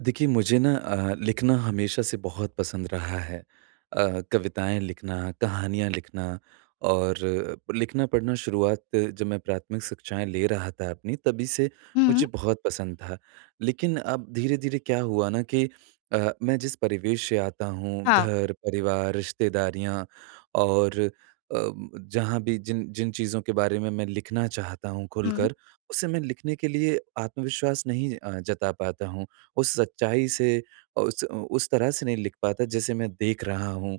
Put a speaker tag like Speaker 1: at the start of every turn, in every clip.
Speaker 1: देखिए मुझे ना लिखना हमेशा से बहुत पसंद रहा है। कविताएँ लिखना, कहानियाँ लिखना और लिखना पढ़ना शुरुआत जब मैं प्राथमिक शिक्षाएँ ले रहा था अपनी तभी से
Speaker 2: हुँ,
Speaker 1: मुझे बहुत पसंद था। लेकिन अब धीरे-धीरे क्या हुआ ना कि मैं जिस परिवेश से आता हूँ
Speaker 2: हाँ।
Speaker 1: घर, परिवार, रिश्तेदारियाँ और जहाँ भी जिन जिन चीज़ों के बारे में मैं लिखना चाहता हूँ
Speaker 2: हुँ,
Speaker 1: खुलकर, उसे मैं लिखने के लिए आत्मविश्वास नहीं जता पाता हूँ। उस सच्चाई से, उस तरह से नहीं लिख पाता जैसे मैं देख रहा हूँ।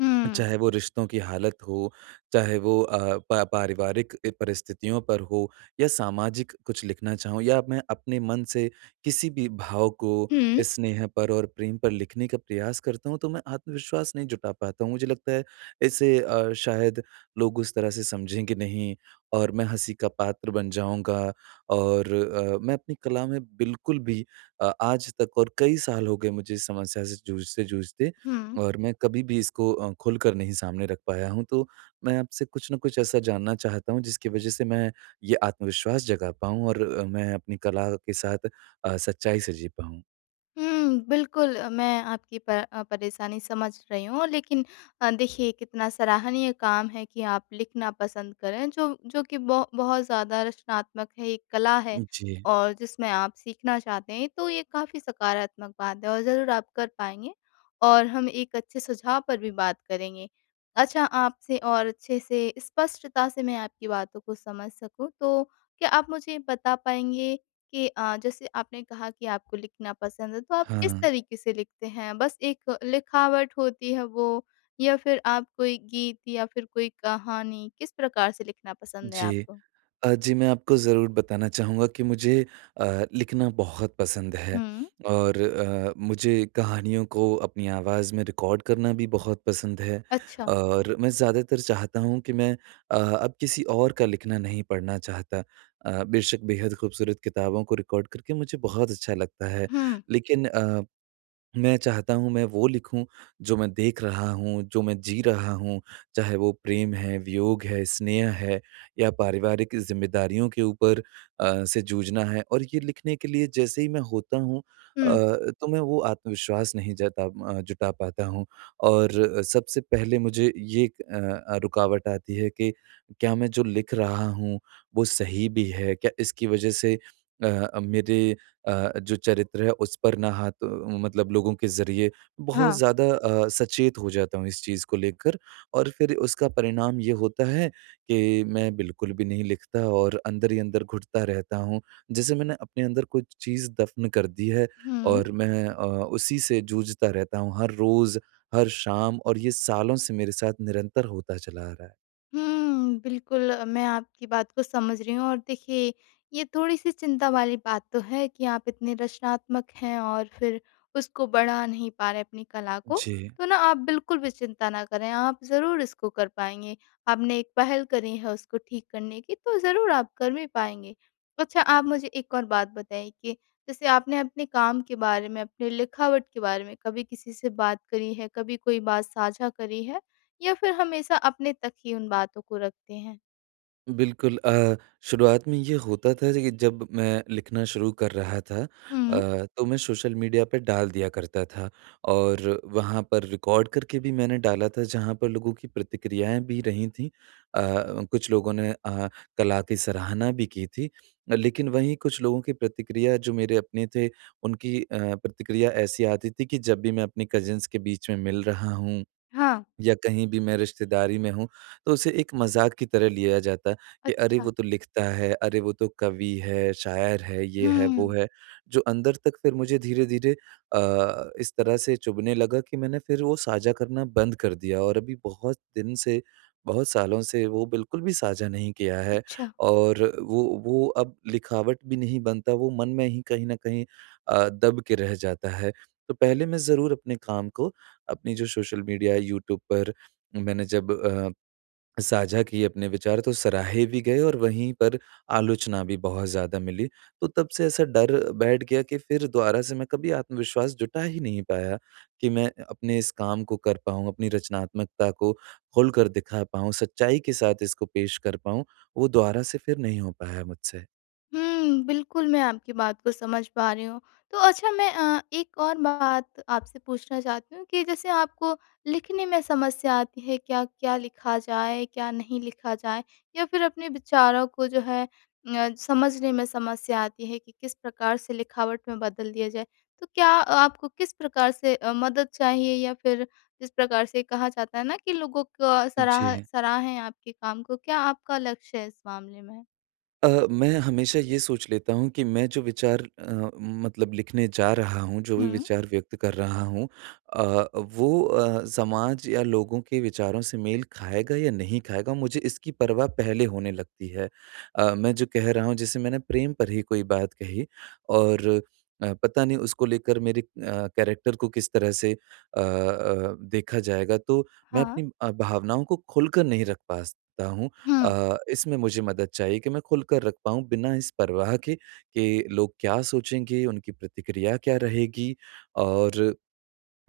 Speaker 2: हुँ,
Speaker 1: चाहे वो रिश्तों की हालत हो, चाहे वो पा पारिवारिक परिस्थितियों पर हो या सामाजिक कुछ लिखना चाहूँ या मैं अपने मन से किसी भी भाव को
Speaker 2: हुँ।
Speaker 1: स्नेह पर और प्रेम पर लिखने का प्रयास करता हूँ, तो मैं आत्मविश्वास नहीं जुटा पाता हूँ। मुझे लगता है इसे शायद लोग उस तरह से समझेंगे नहीं और मैं हँसी का पात्र बन जाऊँगा और मैं अपनी कला में बिल्कुल भी आज तक और कई साल हो गए मुझे इस समस्या से जूझते-जूझते
Speaker 2: हुँ,
Speaker 1: और मैं कभी भी इसको खोलकर नहीं सामने रख पाया हूँ, तो मैं आपसे कुछ न कुछ ऐसा जानना चाहता हूँ, जिसकी वजह से मैं ये आत्मविश्वास जगा पाऊँ और मैं अपनी कला के साथ सच्चाई से जी पाऊँ।
Speaker 2: हुँ, बिल्कुल, मैं आपकी परेशानी समझ रही हूँ, लेकिन देखिए कितना सराहनीय काम है कि आप लिखना पसंद करें, जो जो कि ब बहुत ज़्यादा रचनात्मक है, एक कला है
Speaker 1: जी।
Speaker 2: और जिसमें आप सीखना चाहते हैं, तो ये काफ़ी सकारात्मक बात है और ज़रूर आप कर पाएँगे और हम एक अच्छे सुझाव पर भी बात करेंगे। अच्छा, आपसे और अच्छे से स्पष्टता से मैं आपकी बातों को समझ सकूँ, तो क्या आप मुझे बता पाएँगे कि जैसे आपने कहा कि आपको लिखना पसंद है, तो आप किस
Speaker 1: हाँ,
Speaker 2: तरीके से लिखते हैं? बस एक लिखावट होती है वो या फिर आप कोई गीत या फिर कोई कहानी, किस प्रकार से लिखना पसंद है
Speaker 1: जी।
Speaker 2: आपको?
Speaker 1: जी, मैं आपको ज़रूर बताना चाहूँगा कि मुझे लिखना बहुत पसंद है
Speaker 2: हुँ।
Speaker 1: और मुझे कहानियों को अपनी आवाज़ में रिकॉर्ड करना भी बहुत पसंद है
Speaker 2: अच्छा।
Speaker 1: और मैं ज़्यादातर चाहता हूँ कि मैं अब किसी और का लिखना नहीं पढ़ना चाहता। बेशक बेहद खूबसूरत किताबों को रिकॉर्ड करके मुझे बहुत अच्छा लगता है,
Speaker 2: हुँ,
Speaker 1: लेकिन मैं चाहता हूँ मैं वो लिखूँ जो मैं देख रहा हूँ, जो मैं जी रहा हूँ, चाहे वो प्रेम है, वियोग है, स्नेह है या पारिवारिक ज़िम्मेदारियों के ऊपर से जूझना है और ये लिखने के लिए जैसे ही मैं होता हूँ
Speaker 2: हुँ।
Speaker 1: तो मैं वो आत्मविश्वास नहीं जुटा पाता हूँ और सबसे पहले मुझे ये रुकावट आती है कि क्या मैं जो लिख रहा हूँ, वो सही भी है? क्या इसकी वजह से मेरे जो चरित्र है उस पर ना हाथ मतलब लोगों के ज़रिए बहुत
Speaker 2: हाँ।
Speaker 1: ज़्यादा सचेत हो जाता हूँ इस चीज़ को लेकर और फिर उसका परिणाम ये होता है कि मैं बिल्कुल भी नहीं लिखता और अंदर ही अंदर घुटता रहता हूँ। जैसे मैंने अपने अंदर कुछ चीज़ दफ़्न कर दी है
Speaker 2: हुँ।
Speaker 1: और मैं उसी से जूझता रहता हूँ हर रोज़, हर शाम और ये सालों से मेरे साथ निरंतर होता चला आ रहा है।
Speaker 2: हुँ, बिल्कुल, मैं आपकी बात को समझ रही हूँ और देखिए ये थोड़ी-सी चिंता वाली बात तो है कि आप इतने रचनात्मक हैं और फिर उसको बढ़ा नहीं पा रहे अपनी कला को।
Speaker 1: जी।
Speaker 2: तो ना आप बिल्कुल भी चिंता ना करें, आप ज़रूर इसको कर पाएँगे। आपने एक पहल करी है उसको ठीक करने की, तो ज़रूर आप कर भी पाएँगे। अच्छा, आप मुझे एक और बात बताइए कि जैसे आपने अपने काम के बारे में, अपने लिखावट के बारे में कभी किसी से बात करी है, कभी कोई बात साझा करी है? या फिर हमेशा अपने तक ही उन बातों को रखते हैं?
Speaker 1: बिल्कुल शुरुआत में ये होता था कि जब मैं लिखना शुरू कर रहा था
Speaker 2: हुँ,
Speaker 1: तो मैं सोशल मीडिया पे डाल दिया करता था और वहाँ पर रिकॉर्ड करके भी मैंने डाला था जहाँ पर लोगों की प्रतिक्रियाएं भी रही थीं कुछ लोगों ने कला की सराहना भी की थी लेकिन वहीं कुछ लोगों की प्रतिक्रिया जो मेरे अपने थे उनकी प्रतिक्रिया ऐसी आती थी कि जब भी मैं अपने कजिन्स के बीच में मिल रहा हूँ
Speaker 2: हाँ।
Speaker 1: या कहीं भी मैं रिश्तेदारी में हूँ, तो उसे एक मज़ाक की तरह लिया जाता है कि अरे!
Speaker 2: अच्छा।
Speaker 1: वो तो लिखता है, अरे! वो तो कवि है, शायर है, ये है,
Speaker 2: हुँ,
Speaker 1: वो है। जो अंदर तक फिर मुझे धीरे-धीरे इस तरह से चुभने लगा कि मैंने फिर वो साझा करना बंद कर दिया और अभी बहुत दिन से, बहुत सालों से वो बिल्कुल भी साझा नहीं किया है
Speaker 2: अच्छा।
Speaker 1: और वो अब लिखावट भी नहीं बनता, वो मन में ही कहीं न कहीं दब के रह जाता है। तो पहले मैं ज़रूर अपने काम को अपनी जो सोशल मीडिया है यूट्यूब पर मैंने जब साझा किए अपने विचार तो सराहे भी गए और वहीं पर आलोचना भी बहुत ज़्यादा मिली। तो तब से ऐसा डर बैठ गया कि फिर दोबारा से मैं कभी आत्मविश्वास जुटा ही नहीं पाया कि मैं अपने इस काम को कर पाऊँ, अपनी रचनात्मकता को खोलकर दिखा पाऊँ, सच्चाई के साथ इसको पेश कर पाऊँ, वो दोबारा से फिर नहीं हो पाया मुझसे।
Speaker 2: हुँ, बिल्कुल, मैं आपकी बात को समझ पा रही हूँ। तो अच्छा, मैं एक और बात आपसे पूछना चाहती हूँ कि जैसे आपको लिखने में समस्या आती है, क्या क्या लिखा जाए, क्या नहीं लिखा जाए? या फिर अपने विचारों को जो है समझने में समस्या आती है कि किस प्रकार से लिखावट में बदल दिया जाए? तो क्या आपको किस प्रकार से मदद चाहिए या फिर जिस प्रकार से कहा जाता है ना कि लोगों का
Speaker 1: जी।
Speaker 2: सराहें आपके काम को, क्या आपका लक्ष्य है इस मामले में?
Speaker 1: मैं हमेशा ये सोच लेता हूँ कि मैं जो विचार मतलब लिखने जा रहा हूँ, जो भी
Speaker 2: हुँ,
Speaker 1: विचार व्यक्त कर रहा हूँ वो समाज या लोगों के विचारों से मेल खाएगा या नहीं खाएगा, मुझे इसकी परवाह पहले होने लगती है। मैं जो कह रहा हूँ जैसे मैंने प्रेम पर ही कोई बात कही और पता नहीं उसको लेकर मेरे कैरेक्टर को किस तरह से देखा जाएगा, तो मैं
Speaker 2: हाँ।
Speaker 1: अपनी भावनाओं को खोलकर नहीं रख पाता हूँ।
Speaker 2: हुँ।
Speaker 1: इसमें मुझे मदद चाहिए कि मैं खुलकर रख पाऊँ बिना इस परवाह के कि लोग क्या सोचेंगे, उनकी प्रतिक्रिया क्या रहेगी और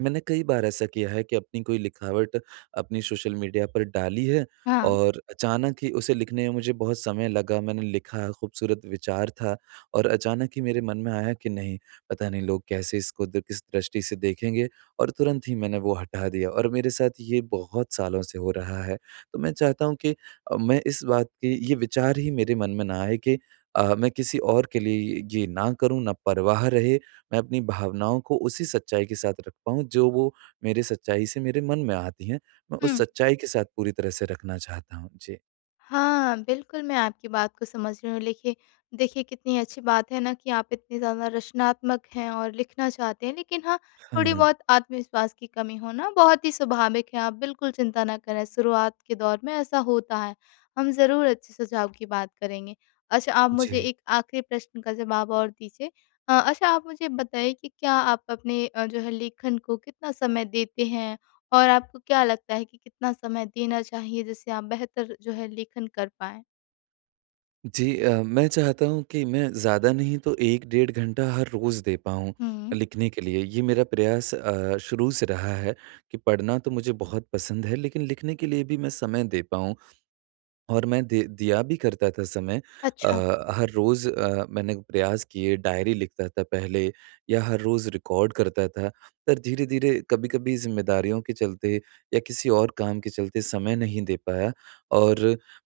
Speaker 1: मैंने कई बार ऐसा किया है कि अपनी कोई लिखावट अपनी सोशल मीडिया पर डाली है
Speaker 2: हाँ।
Speaker 1: और अचानक ही उसे लिखने में मुझे बहुत समय लगा। मैंने लिखा, खूबसूरत विचार था और अचानक ही मेरे मन में आया कि नहीं, पता नहीं लोग कैसे इसको द किस दृष्टि से देखेंगे और तुरंत ही मैंने वो हटा दिया और मेरे साथ ये बहुत सालों से हो रहा है। तो मैं चाहता हूँ कि मैं इस बात की ये विचार ही मेरे मन में ना आए कि मैं किसी और के लिए ये ना करूँ, ना परवाह रहे मैं अपनी भावनाओं को उसी सच्चाई के साथ रख पाऊँ, जो वो मेरे सच्चाई से मेरे मन में आती हैं। मैं
Speaker 2: हुँ।
Speaker 1: उस सच्चाई के साथ पूरी तरह से रखना चाहता हूँ। जी।
Speaker 2: हाँ, बिल्कुल, मैं आपकी बात को समझ रही हूँ। लिखिए, देखिए कितनी अच्छी बात है ना कि आप इतने ज़्यादा रचनात्मक हैं और लिखना चाहते हैं। लेकिन हाँ,
Speaker 1: हाँ,
Speaker 2: थोड़ी-बहुत आत्मविश्वास की कमी होना बहुत ही स्वाभाविक है। आप बिल्कुल चिंता ना करें, शुरुआत के दौर में ऐसा होता है। हम ज़रूर अच्छे सुझाव की बात करेंगे। अच्छा, आप मुझे
Speaker 1: जी।
Speaker 2: एक आखिरी प्रश्न का जवाब और दीजिए। अच्छा, आप मुझे बताइए कि क्या आप अपने जो है लेखन को कितना समय देते हैं? और आपको क्या लगता है कि कितना समय देना चाहिए जिससे आप बेहतर जो है लेखन कर पाएँ?
Speaker 1: जी मैं चाहता हूँ कि मैं ज़्यादा नहीं तो 1 डेढ़ घंटा हर रोज़ दे पाऊँ
Speaker 2: हुँ।
Speaker 1: लिखने के लिए। ये मेरा प्रयास शुरू से रहा है कि पढ़ना तो मुझे बहुत पसंद है, लेकिन लिखने के लिए भी मैं समय दे पाऊँ। और मैं दे दिया भी करता था समय अ,
Speaker 2: अच्छा।
Speaker 1: हर रोज़ मैंने प्रयास किए, डायरी लिखता था पहले या हर रोज़ रिकॉर्ड करता था। पर धीरे-धीरे कभी-कभी ज़िम्मेदारियों के चलते या किसी और काम के चलते समय नहीं दे पाया और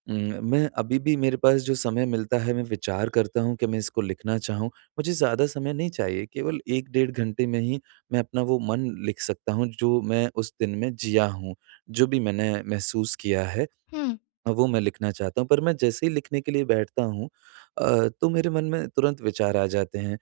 Speaker 1: मैं अभी भी मेरे पास जो समय मिलता है, मैं विचार करता हूँ कि मैं इसको लिखना चाहूँ। मुझे ज़्यादा समय नहीं चाहिए, केवल 1 डेढ़ घंटे में ही मैं अपना वो मन लिख सकता हूँ, जो मैं उस दिन में जिया हूँ, जो भी मैंने महसूस किया है।
Speaker 2: हुँ।
Speaker 1: वो मैं लिखना चाहता हूँ, पर मैं जैसे ही लिखने के लिए बैठता हूँ तो मेरे मन में तुरंत विचार आ जाते हैं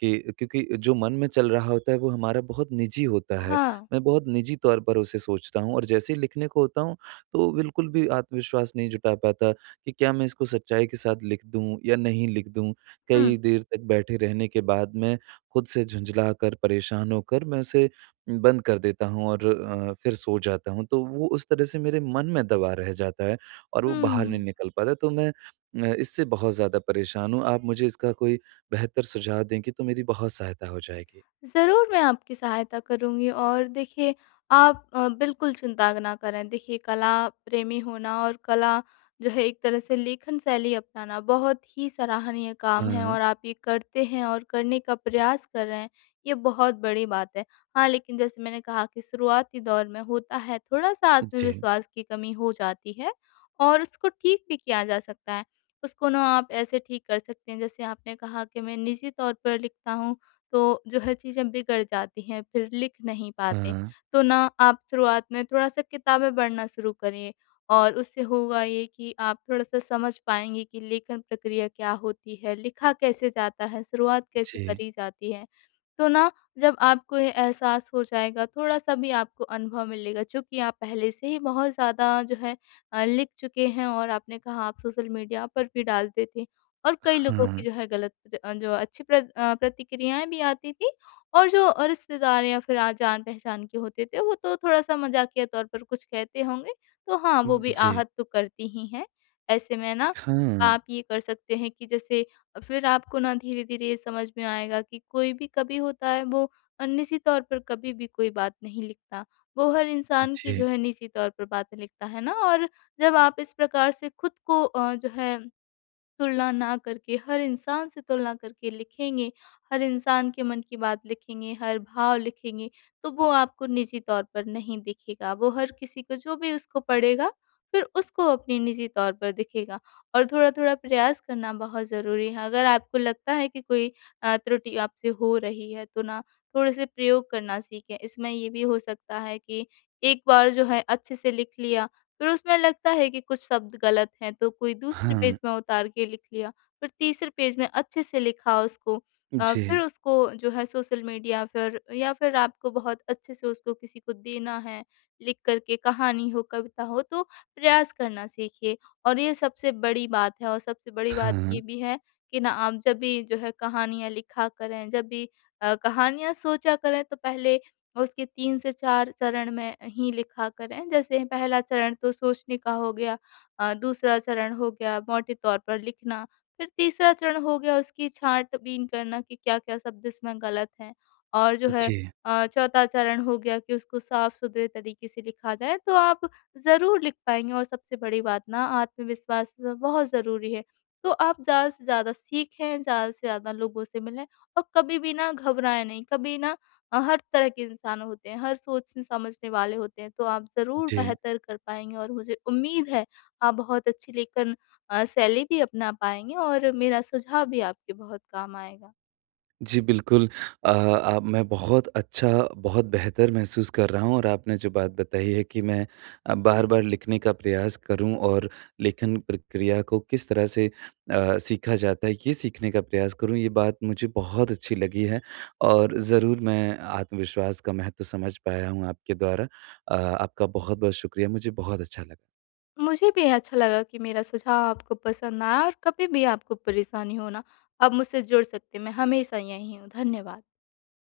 Speaker 1: कि क्योंकि जो मन में चल रहा होता है वो हमारा बहुत निजी होता है।
Speaker 2: हाँ।
Speaker 1: मैं बहुत निजी तौर पर उसे सोचता हूँ और जैसे ही लिखने को होता हूँ तो बिल्कुल भी आत्मविश्वास नहीं जुटा पाता कि क्या मैं इसको सच्चाई के साथ लिख दूँ या नहीं लिख दूँ?
Speaker 2: हुँ।
Speaker 1: कई देर तक बैठे रहने के बाद मैं खुद से झुँझला कर, परेशान होकर मैं उसे बंद कर देता हूँ और फिर सो जाता हूँ। तो वो उस तरह से मेरे मन में दबा रह जाता है। और वो बाहर
Speaker 2: हुँ।
Speaker 1: नहीं निकल पाता। तो मैं इससे बहुत ज़्यादा परेशान हूँ। आप मुझे इसका कोई बेहतर सुझाव देंगी तो मेरी बहुत सहायता हो जाएगी।
Speaker 2: ज़रूर, मैं आपकी सहायता करूँगी और देखिए आप बिल्कुल चिंता ना करें। देखिए कला प्रेमी होना और कला जो है एक तरह से लेखन शैली अपनाना बहुत ही सराहनीय काम है
Speaker 1: हाँ,
Speaker 2: और आप ये करते हैं और करने का प्रयास कर रहे हैं, ये बहुत बड़ी बात है। हाँ, लेकिन जैसे मैंने कहा कि शुरुआती दौर में होता है थोड़ा-सा
Speaker 1: जी।
Speaker 2: आत्मविश्वास की कमी हो जाती है और उसको ठीक भी किया जा सकता है। उसको ना आप ऐसे ठीक कर सकते हैं, जैसे आपने कहा कि मैं निजी तौर पर लिखता हूँ, तो जो है चीज़ें बिगड़ जाती हैं, फिर लिख नहीं पाते।
Speaker 1: हाँ,
Speaker 2: तो ना आप शुरुआत में थोड़ा-सा किताबें पढ़ना शुरू करें और उससे होगा ये कि आप थोड़ा-सा समझ पाएँगे कि लेखन प्रक्रिया क्या होती है, लिखा कैसे जाता है, शुरुआत कैसे
Speaker 1: जी।
Speaker 2: करी जाती है। तो ना जब आपको ये एहसास हो जाएगा, थोड़ा-सा भी आपको अनुभव मिलेगा चूँकि आप पहले से ही बहुत ज़्यादा जो है लिख चुके हैं और आपने कहा आप सोशल मीडिया पर भी डालते थे और कई लोगों की
Speaker 1: हाँ,
Speaker 2: जो है गलत जो अच्छी प्रतिक्रियाएँ भी आती थी और जो रिश्तेदार या फिर जान-पहचान के होते थे, वो तो थोड़ा-सा मज़ाकिया तौर पर कुछ कहते होंगे, तो हाँ, वो भी
Speaker 1: जी।
Speaker 2: आहत तो करती ही हैं। ऐसे में ना
Speaker 1: हाँ,
Speaker 2: आप ये कर सकते हैं कि जैसे फिर आपको ना धीरे-धीरे ये समझ में आएगा कि कोई भी कभी होता है वो निजी तौर पर कभी भी कोई बात नहीं लिखता। वो हर इंसान की जो
Speaker 1: जी।
Speaker 2: है निजी तौर पर बातें लिखता है ना और जब आप इस प्रकार से खुद को जो है तुलना ना करके, हर इंसान से तुलना करके लिखेंगे, हर इंसान के मन की बात लिखेंगे, हर भाव लिखेंगे, तो वो आपको निजी तौर पर नहीं दिखेगा। वो हर किसी को जो भी उसको पढ़ेगा, फिर उसको अपने निजी तौर पर दिखेगा और थोड़ा-थोड़ा प्रयास करना बहुत ज़रूरी है। अगर आपको लगता है कि कोई त्रुटि आपसे हो रही है, तो ना थोड़े से प्रयोग करना सीखें। इसमें ये भी हो सकता है कि एक बार जो है अच्छे से लिख लिया, फिर उसमें लगता है कि कुछ शब्द गलत हैं, तो कोई दूसरे
Speaker 1: हाँ,
Speaker 2: पेज में उतार के लिख लिया, फिर तीसरे पेज में अच्छे से लिखा उसको
Speaker 1: जी।
Speaker 2: फिर उसको जो है सोशल मीडिया, फिर या फिर आपको बहुत अच्छे से उसको किसी को देना है, लिख कर के कहानी हो, कविता हो, तो प्रयास करना सीखिए। और ये सबसे बड़ी बात है और सबसे बड़ी बात
Speaker 1: हाँ,
Speaker 2: ये भी है कि ना आप जब भी जो है कहानियाँ लिखा करें, जब भी कहानियाँ सोचा करें तो पहले और उसके 3 से 4 चरण में ही लिखा करें। जैसे पहला चरण तो सोचने का हो गया, दूसरा चरण हो गया मोटे तौर पर लिखना, फिर तीसरा चरण हो गया उसकी छाँट-बीन करना कि क्या-क्या शब्द इसमें गलत हैं और जो है
Speaker 1: जी,
Speaker 2: चौथा चरण हो गया कि उसको साफ-सुथरे तरीके से लिखा जाए, तो आप ज़रूर लिख पाएँगे और सबसे बड़ी बात ना आत्मविश्वास जो है बहुत ज़रूरी है। तो आप ज़्यादा से ज़्यादा सीखें, ज़्यादा से ज़्यादा लोगों से मिलें और कभी भी ना घबराएँ नहीं, कभी ना हर तरह के इंसान होते हैं, हर सोचने समझने वाले होते हैं, तो आप ज़रूर
Speaker 1: जी।
Speaker 2: बेहतर कर पाएँगे और मुझे उम्मीद है, आप बहुत अच्छी लेखन शैली भी अपना पाएँगे और मेरा सुझाव भी आपके बहुत काम आएगा।
Speaker 1: जी, बिल्कुल। आप मैं बहुत अच्छा, बहुत बेहतर महसूस कर रहा हूँ और आपने जो बात बताई है कि मैं बार-बार लिखने का प्रयास करूँ और लेखन प्रक्रिया को किस तरह से सीखा जाता है, ये सीखने का प्रयास करूँ, ये बात मुझे बहुत अच्छी लगी है और ज़रूर मैं आत्मविश्वास का महत्व समझ पाया हूँ आपके द्वारा। आपका बहुत-बहुत शुक्रिया, मुझे बहुत अच्छा लगा।
Speaker 2: मुझे भी अच्छा लगा कि मेरा सुझाव आपको पसंद आया और कभी भी आपको परेशानी हो ना, आप मुझसे जुड़ सकते हैं, मैं हमेशा यहीं हूँ। धन्यवाद।